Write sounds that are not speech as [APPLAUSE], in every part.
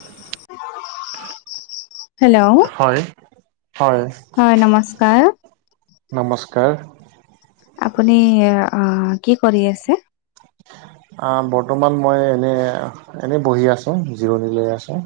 [UNINTELLIGIBLE] Hello হয় হয় হয় নমস্কাৰ। নমস্কাৰ। আপুনি আহ কি কৰি আছে? বৰ্তমান মই এনে, এনে বহি আছোঁ জিৰণি লৈ আছোঁ।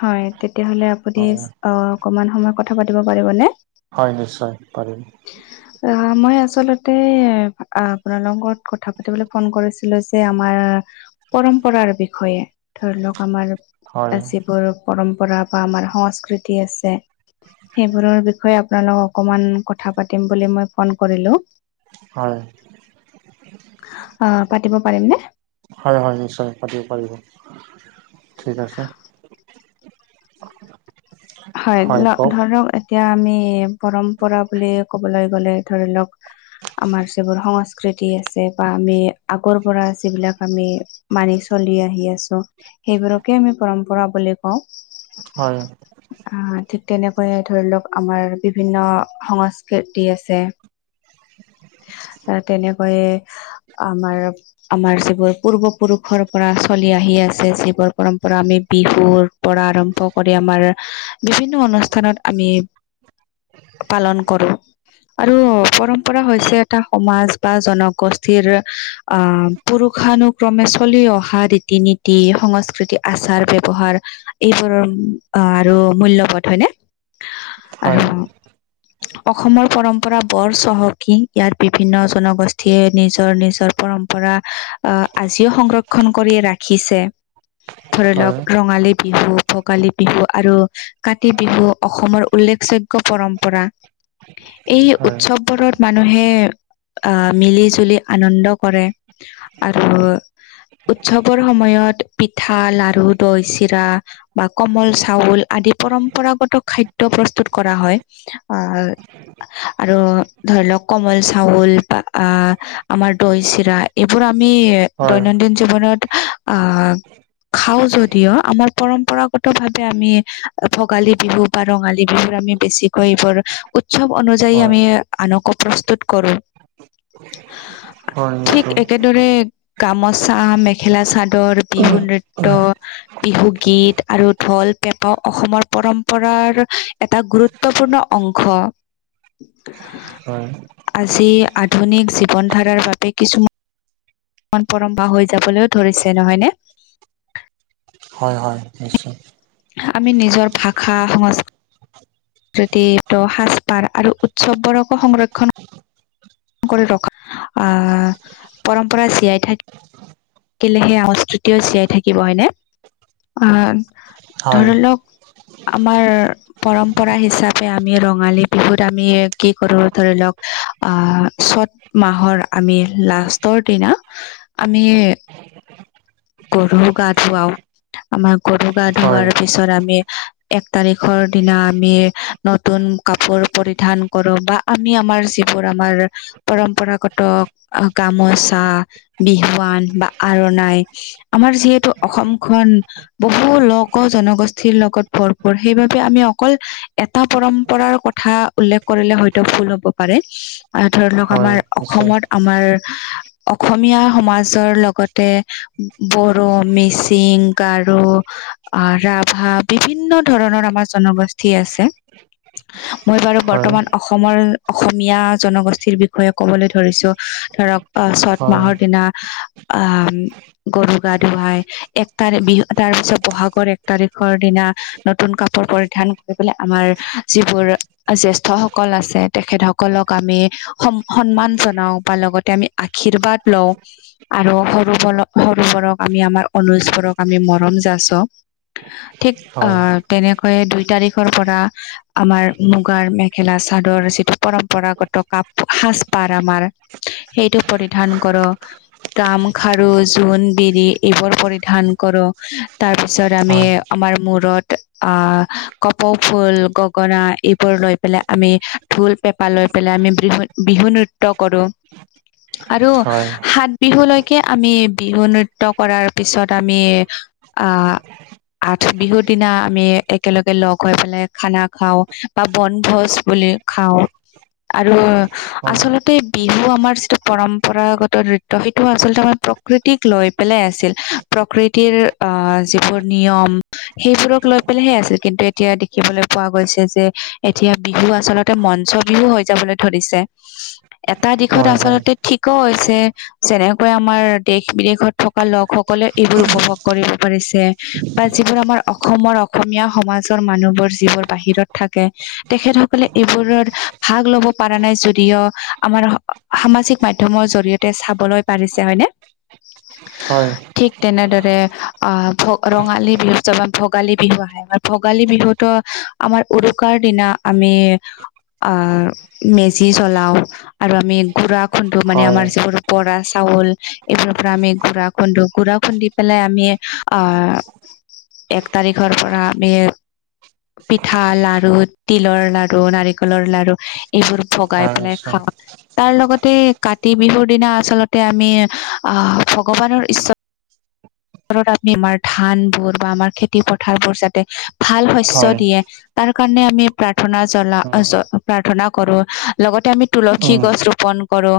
হয় তেতিয়াহ'লে আপুনি হয় অ, অকমান সময়ত কথা পাতিব পাৰিবনে? হয়, নিশ্চয় পাৰিম। অ', মই আচলতে আপোনা লগত কথা পাতিবলৈ ফোন কৰিছিলো যে আমাৰ পৰম্পৰাৰ বিষয়ে। ধৰি লওক আমাৰ, হয় যিবোৰ পৰম্পৰা বা আমাৰ সংস্কৃতি আছে। সেইবোৰৰ বিষয়ে আপোনাৰ লগত অকমান কথা পাতিম বুলি মই ফোন কৰিলো। হয়। অ' পাতিব পাৰিম নে? হয়-হয়, নিশ্চয় পাতিব পাৰিব, ঠিক আছে। [INAUDIBLE] হয়, ধৰক এতিয়া আমি পৰম্পৰা বুলি ক'বলৈ গ'লে, ধৰি লওক আমাৰ যিবোৰ সংস্কৃতি সংস্কৃতি আছে বা আমি আগৰ পৰা যিবিলাক আমি মানি চলি আহি আছো। সেইবোৰকে আমি পৰম্পৰা বুলি কওঁ। হয়। আহ, ঠিক তেনেকৈয়ে ধৰি লওক আমাৰ বিভিন্ন সংস্কৃতি আছে। [INAUDIBLE] আহ, তেনেকৈয়ে আমাৰ-আমাৰ যিবোৰ পূৰ্ব পুৰুষৰ পৰা চলি আহি আছে, যিবোৰ পৰম্পৰা আমি বিহুৰ পৰা আৰম্ভ কৰি, আমাৰ বিভিন্ন অনুষ্ঠানত আমি পালন কৰোঁ। আৰু পৰম্পৰা হৈছে এটা সমাজ বা জনগোষ্ঠীৰ আহ, পুৰুষানুক্ৰমে চলি অহা ৰীতি-নীতি, সংস্কৃতি, আচাৰ ব্যৱহাৰ এইবোৰৰ আহ, আৰু মূল্যবোধ হয়নে হয় আৰু অসমৰ পৰম্পৰা বৰ চহকী, ইয়াত বিভিন্ন জনগোষ্ঠীয়ে নিজৰ-নিজৰ পৰম্পৰা আহ, আজিও সংৰক্ষণ কৰি ৰাখিছে। ধৰি হয় লওক, ৰঙালী বিহু, ভোগালী বিহু আৰু কাতি বিহু অসমৰ উল্লেখযোগ্য পৰম্পৰা। এই হয় উৎসৱবোৰত মানুহে আহ, মিলি-জুলি আনন্দ কৰে। আৰু উৎসৱৰ সময়ত পিঠা, লাৰু, দৈ, চিৰা, কোমল চাউল আদি পৰম্পৰাগত খাদ্য প্ৰস্তুত কৰা হয়। আহ আৰু ধৰি লওক কোমল চাউল বা আহ, আমাৰ দৈ, চিৰা এইবোৰ আমি হয় দৈনন্দিন জীৱনত আহ, খাওঁ যদিও আমাৰ পৰম্পৰা গত ভাৱে আমি ভোগালী বিহু বা ৰঙালী বিহুৰ আমি বেছিকৈ এইবোৰ উৎসৱ অনুযায়ী হয় আমি আনকো প্ৰস্তুত কৰো। হয় ঠিক নিশ্চয় একেদৰে গামোচা, মেখেলা-চাদৰ, বিহু নৃত্য বিহু গীত আৰু ঢোল, পেঁপা অসমৰ পৰম্পৰাৰ এটা গুৰুত্বপূৰ্ণ অংশ। হয় আজি আধুনিক জীৱন ধাৰাৰ বাবে কিছুমান মান পৰম পাহৰি যাবলৈও ধৰিছে। নহয় নে? হয়-হয়, নিশ্চয়। আমি নিজৰ ভাষা সংস্কৃতি যদি এইটো সাজ-পাৰ আৰু উৎসৱবোৰকো সংৰক্ষণ সকল ৰখা আহ, পৰম্পৰা জীয়াই থাকি থাকিলে সেই অস্তুতিও জীয়াই থাকিব। হয়নে? হয় ধৰি হয় লওক আমাৰ পৰম্পৰা হিচাপে আমি ৰঙালী বিহুত আমি কি কৰো, ধৰি লওক আহ, চ'ত মাহৰ আমি লাষ্টৰ দিনা আমি গৰু গা ধুৱাও, আমাৰ গৰু গা ধোৱাৰ হয় পিছত আমি এক তাৰিখৰ দিনা আমি নতুন কাপোৰ পৰিধান কৰো বা আমি, আমাৰ যিবোৰ আমাৰ পৰম্পৰাগত গামোচা, বিহুৱান বা আৰনাই আমাৰ যিহেতু অসমখন বহু লক অকল জনগোষ্ঠীৰ লগত ভৰপূৰ সেইবাবে আমি অকল এটা পৰম্পৰাৰ কথা উল্লেখ কৰিলে হয়তো ভুল হব পাৰে। আৰু ধৰি লওক হয় আমাৰ নিশ্চয় অসমত আমাৰ অসমীয়া সমাজৰ লগতে বড়ো, মিচিং, গাৰো আ, ৰাভা বিভিন্ন ধৰণৰ আমাৰ জনগোষ্ঠী আছে। মই বাৰু হয় বৰ্তমান অসমৰ অসমীয়া জনগোষ্ঠীৰ বিষয়ে ক'বলৈ ধৰিছো ধৰক অ' চত হয় মাহৰ দিনা আ গৰু গা ধুৱাই এক তাৰিখ বিহু তাৰ পিছত বহাগ [UNINTELLIGIBLE] এক তাৰিখৰ দিনা নতুন কাপোৰ পৰিধান কৰিবলে আমাৰ যিবোৰ জ্যেষ্ঠ সকল আছে তেখেত সকলক আমি সন্মান জনাও বা লগতে আমি আশীৰ্বাদ লওঁ। আৰু সৰু সৰুবোৰক আমি আমাৰ অনুজ বোৰক আমি মৰম যাছোঁ। ঠিক আ হয় তেনেকৈয়ে দুই তাৰিখৰ পৰা আমাৰ মুগাৰ মেখেলা চাদৰ যিটো পৰম্পৰাগত সাজ [UNINTELLIGIBLE] আমাৰ। সেইটো পৰিধান কৰো। গামখাৰু জোন বিৰি এইবোৰ পৰিধান কৰো তাৰ পিছত পিছত আমি হয় আমাৰ মূৰত আ কপৌ ফুল গগনা এইবোৰ লৈ পেলাই আমি ঢোল পেঁপা লৈ পেলাই আমি বিহু নৃত্য কৰো। আৰু সাত বিহুলৈকে আমি বিহু নৃত্য কৰাৰ পিছত আমি আ আঠ বিহুৰ দিনা আমি একেলগে লগ হৈ পেলাই খানা খাওঁ বা বনভোজ বুলি খাওঁ। আৰু হয় আচলতে বিহু আমাৰ যিটো পৰম্পৰাগত নৃত্য সেইটো আচলতে আমাৰ প্ৰকৃতিক লৈ পেলাই আছিল প্ৰকৃতিৰ আহ যিবোৰ নিয়ম সেইবোৰক লৈ পেলেহে আছিল কিন্তু এতিয়া দেখিবলৈ পোৱা গৈছে যে এতিয়া বিহু আচলতে মঞ্চ বিহু হৈ যাবলৈ ধৰিছে এটা হয় দিশত হয় হয় আচলতে ঠিকো হৈছে। যেনেকৈ আমাৰ দেশ বিদেশত থকা লোক সকলে এইবোৰ উপভোগ কৰিব পাৰিছে। বা যিবোৰ আমাৰ অসমৰ অসমীয়া সমাজৰ মানুহবোৰ যিবোৰ বাহিৰত থাকে। তেখেতসকলে এইবোৰৰ ভাগ লব পৰা নাই যদিও আমাৰ সামাজিক মাধ্যমৰ জৰিয়তে চাবলৈ পাৰিছে হয়নে? হয়। ঠিক তেনেদৰে আ [UNINTELLIGIBLE] ৰঙালী বিহু [UNINTELLIGIBLE] ভোগালী বিহু আহে ভোগালী বিহুতো আমাৰ উৰুকাৰ দিনা আমি আহ মেজি জ্বলাও। আৰু আমি গুড়া খুন্দো মানে হয় আমাৰ [UNINTELLIGIBLE] বৰা চাউল এইবোৰৰ পৰা আমি গুড়া [UNINTELLIGIBLE] গুড়া খুন্দি পেলাই আমি আ এক তাৰিখৰ পৰা আমি পিঠা লাৰু তিলৰ লাৰু নাৰিকলৰ লাৰু এইবোৰ ভগাই হয় পেলাই নিশ্চয় খাওঁ। তাৰ লগতে কাতি বিহুৰ দিনা আচলতে আমি আহ ভগৱানৰ ৰত আমি আমাৰ ধান বোৰ বা আমাৰ খেতি পথাৰ বোৰ যাতে ভাল শস্য হয় দিয়ে। তাৰ কাৰণে আমি প্ৰাৰ্থনা কৰোঁ লগতে আমি তুলসী উম গছ ৰোপন কৰো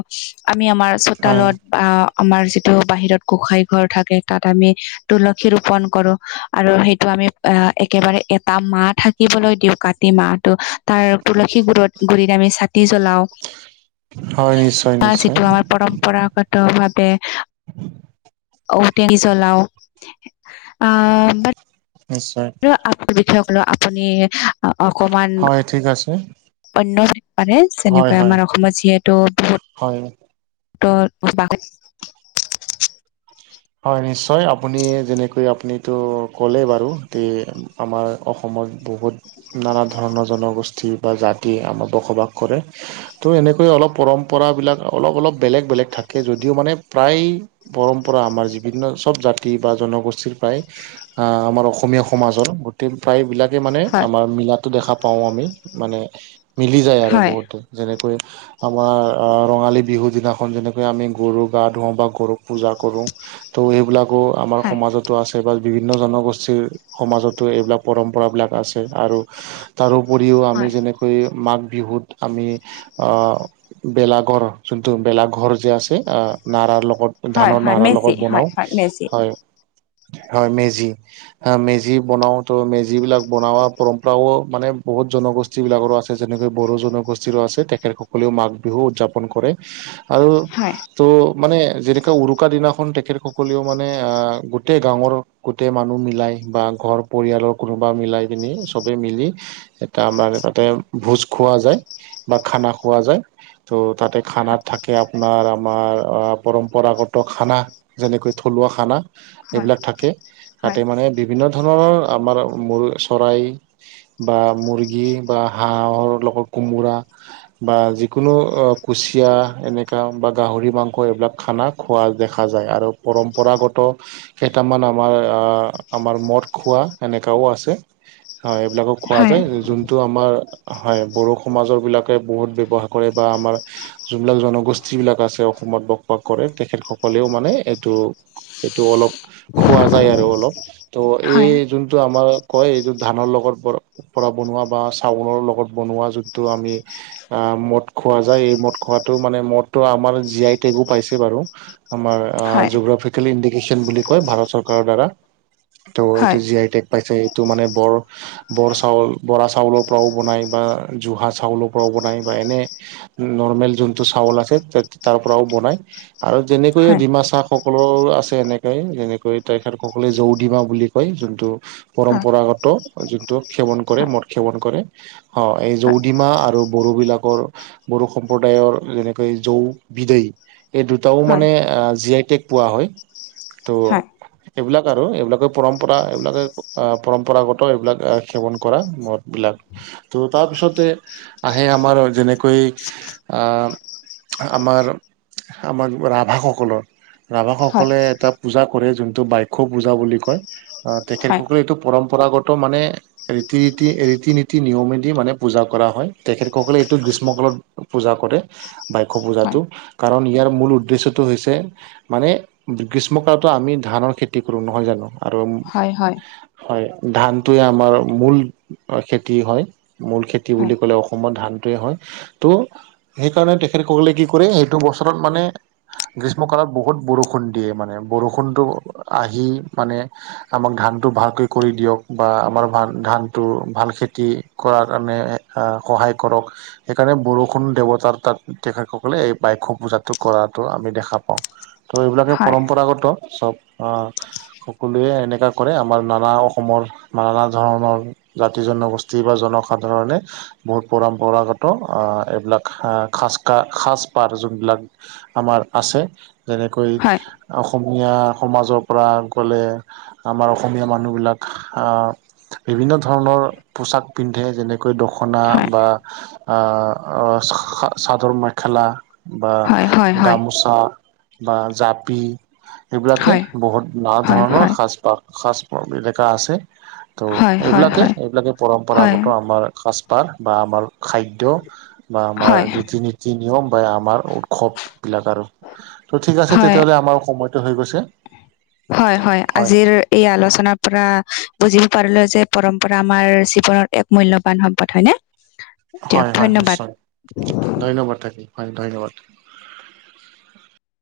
আমি আমাৰ হয় চোতালত বা আমাৰ যিটো বাহিৰত গোসাই ঘৰ থাকে তাত আমি তুলসী ৰূপন কৰো আৰু সেইটো আমি অ' একেবাৰে এটা মাহ থাক শিকিবলৈ দিওঁ কাতি মাহটো তাৰ তুলসী গুৰিত আমি চাকি জ্বলাও। হয় নিশ্চয় তাৰ নিশ্চয় যিটো আমাৰ পৰম পৰাগত ভাৱে [UNINTELLIGIBLE] [UNINTELLIGIBLE] চলাও আ বাত নিশ্চয়। [UNINTELLIGIBLE] আপুনি অকমান হয় ঠিক আছে অন্য পাৰে হয় যেনেকৈ হয় আমাৰ অসমত যিহেতু হয় বহুত [INAUDIBLE] হয়, নিশ্চয়। আপুনি যেনেকৈ- আপুনিটো ক'লে বাৰু তে আমাৰ অসমত বহুত নানা ধৰণৰ জনগোষ্ঠী বা জাতি আমাৰ বসবাস কৰে। তো এনেকৈ অলপ পৰম্পৰাবিলাক অলপ - অলপ বেলেগ - বেলেগ থাকে, যদিও মানে প্ৰায় পৰম্পৰা আমাৰ বিভিন্ন চব জাতি বা জনগোষ্ঠীৰ প্ৰায় আমাৰ অসমীয়া সমাজৰ গোটেই প্ৰায়বিলাক কে মানে হয় আমাৰ মিলাটো দেখা পাওঁ আমি, মানে মিলি যায় আৰু হয় বহুতে। যেনেকৈ আমাৰ অ'- ৰঙালী বিহুদিনাখন যেনেকৈ আমি গৰু গা ধুৱাওঁ বা গৰুক পূজা কৰোঁ, তো সেইবিলাকো আমাৰ হয় সমাজতো আছে। [UNINTELLIGIBLE] বিভিন্ন জনগোষ্ঠীৰ সমাজতো এইবিলাক পৰম্পৰাবিলাক আছে আৰু তাৰোপৰিও আমি হয় যেনেকৈ মাঘ বিহুত আমি অ' বেলাঘৰ, যোনটো বেলাঘৰ যে আছে, নাৰাৰ ল গত- হয় ধানৰ হয় নাৰাৰ লগত মেজি হয় বনাওঁ। হয় মেজি হয়। হয়, মেজি। অ' মেজি বনাওঁ, তো মেজিবিলাক বনোৱা পৰম্পৰাও মানে বহুত জনগো ষ্ঠীবিলাকৰো আছে, যেনেকৈ বড়ো জনগোষ্ঠীৰো আছে। তেখেতসকলেও মাঘ বিহু উদযাপন কৰে। আৰু হয় তো মানে যেনেকৈ উৰুকা দিনা তেখেতসকলেও মানে অ'- গোটেই গাঁৱৰ গোটেই মানুহ মিলাই বা ঘৰ পৰিয়ালৰ কোনোবা মিলাই কেনি চবে মিলি এটা আমাৰ তাতে ভোজ খোৱা যায় বা খানা খোৱা যায়। তো তাতে খানাত থাকে আপোনাৰ আমাৰ অ'- পৰম্পৰাগত খানা। যেনেকৈ থলুৱা খানা। হয় সেইবিলাক থাকে। হয় তাতে মানে বিভিন্ন ধৰণৰ আমাৰ মুল চৰাই বা মুৰ্গী বা হাঁহৰ লগত কোমোৰা, বা যিকোনো অ'- কুচিয়া এনেকা বা গাহৰি মাংস এইবিলাক খানা খোৱা দে খা যায়। আৰু পৰম্পৰাগত কেইটামান আমাৰ অ'- আমাৰ মদ খোৱা এনেকাও আছে। হয়, এইবিলাকক খোৱা হয় যায়, যোনটো আমাৰ হয়, বড়ো সমাজৰবিলাকে বহুত ব্যৱহাৰ কৰে বা আমাৰ যোনবিলাক জনগোষ্ঠীবিলাক আছে অসমত বসবাস কৰে, তেখেতসকলেও মানে এইটো এইটো অলপ খোৱা যায় আৰু অলপ। তো হয় এই হয় যোনটো আমাৰ কয়, এইটো ধানৰ লগত পৰা বনোৱা বা চাউলৰ লগত বনোৱা যোনটো আমি অ'- মদ খোৱা যায়, এই মদ খোৱাটোও মানে মদটো আমাৰ জি আই টেগো পাইছে বাৰু। আমাৰ অ'- জোগ্ৰাফিকেল ইণ্ডিকেশ্যন বুলি কয়, ভাৰত চৰকাৰৰ দ্বাৰা। তো এইটো জি আই টেগ পাইছে। এইটো মানে বৰ বৰ চাউল- বৰা চাউলৰ পৰাও বনায় বা জোহা চাউলৰ পৰাও বনায় বা এনে নৰ্মেল যোনটো চাউল আছে, তা- তাৰ পৰাও বনায়। আৰু যেনে কৈয়ে ডিমাছাসকলৰো আছে এনেকে। যেনেকৈ তেখেতসকলে জৌ ডিমা বুলি কয়, যোনটো পৰম্পৰাগত যোনটো সেৱন কৰে, মদ সেৱন কৰে। অ' এই জৌ ডিমা আৰু বড়োবিলাকৰ বড়ো সম্প্ৰদায়ৰ যেনেকৈ জৌ বিদৈ। এই দুটাও হয় মানে অ'- জি আই টেগ পোৱা হয়। তো হয় এইবিলাক আৰু, এইবিলাকে পৰম্পৰা। এইবিলাকে অ'- পৰম্পৰাগত এইবিলাক অ'- সেৱন কৰা মদ বিলাক। তো তাৰপিছতে আহে আমাৰ যেনেকৈ অ'- অ'- আমাৰ- আমাৰ ৰাভাস কলৰ। ৰাভাসকলে এটা পূজা কৰে, যোনটো বাইখো পূজা বুলি কয়। অ' হয় তেখেতসকলে এইটো পৰম্পৰাগত মানে ৰীতি - ৰীতি- ৰীতি - নীতি নিয়মেদি মানে পূজা কৰা হয়। তেখেতসকলে এইটো গ্ৰীষ্ম কালত পূজা কৰে, বাইখো পূজাটো। কাৰণ ইয়াৰ মূল উদ্দেশ্য হৈছে মানে গ্ৰীষ্মকালতো আমি ধানৰ খেতি কৰোঁ নহয় জানো। আৰু হয় ধানটোৱে আমাৰ মূল- খেতি হয়, মূল খেতি বুলি ক'লে অসমত ধানটোৱেই হয়। ত'- সেইকাৰণে তেখেতসকলে কি কৰে সেইটো বছৰত মানে- গ্ৰীষ্ম কালত বহুত বৰষুণ দিয়ে মানে বৰষুণতটো আহি মানে- আমাক ধানটো ভালকৈ কৰি দিয়ক বা আমাৰ ধানটো ভাল খেতি- কৰাৰ কাৰণে সহায় কৰক। সেইকাৰণে বৰষুণ দেৱতাৰ তাত তেখেতসকলে এই বাইথও পূজাতটো কৰা- আমি দেখা পাওঁ। ত' এইবিলাকে হয় পৰম্পৰাগত চব আহ- সকলোৱে এনেকুৱা কৰে আমাৰ নানা অসমৰ নানা ধৰণৰ- জাতি জনগোষ্ঠী বা জনসাধাৰণে- বহুত পৰম্পৰাগত এইবিলাক খাজকা সাজপাৰ যোনবিলাক- আমাৰ আছে যেনেকৈ- হয় অসমীয়া সমাজৰ পৰা গ'লে, আমাৰ অসমীয়া মানুহবিলাক আঁ- বিভিন্ন ধৰণৰ পোচাক পিন্ধে যেনেকে- দখনা বা আহ চাদৰ মেখেলা। বা হয় হয় হয় হয় গামোচা বা জাপি। এইবিলাকে বহুত নানা হয় হয় ধৰণৰ সাজপাৰ সাজ এলেকা আছে। হয় ত' হয় হয় হয় হয় এইবিলাকে হয় এইবিলাকে পৰম্পৰাগত আমাৰ সাজপাৰ বা আমাৰ খাদ্য। বা আমাৰ হয় ৰীতি নীতি নিয়ম বা আমাৰ উৎসৱবিলাক আৰু। ত' ঠিক আছে হয় তেতিয়াহলে আমাৰ সময়টো হৈ গৈছে। হয় হয় আজিৰ। এই আলোচনাৰ পৰা বুজিব পাৰিলো যে পৰম্পৰা আমাৰ জীৱনৰ এক মূল্যবান সম্পদ হয়নে। [INAUDIBLE] হয় হয় ধন্যবাদ। নিশ্চয় ধন্যবাদ থাকিল হয় ধন্যবাদ।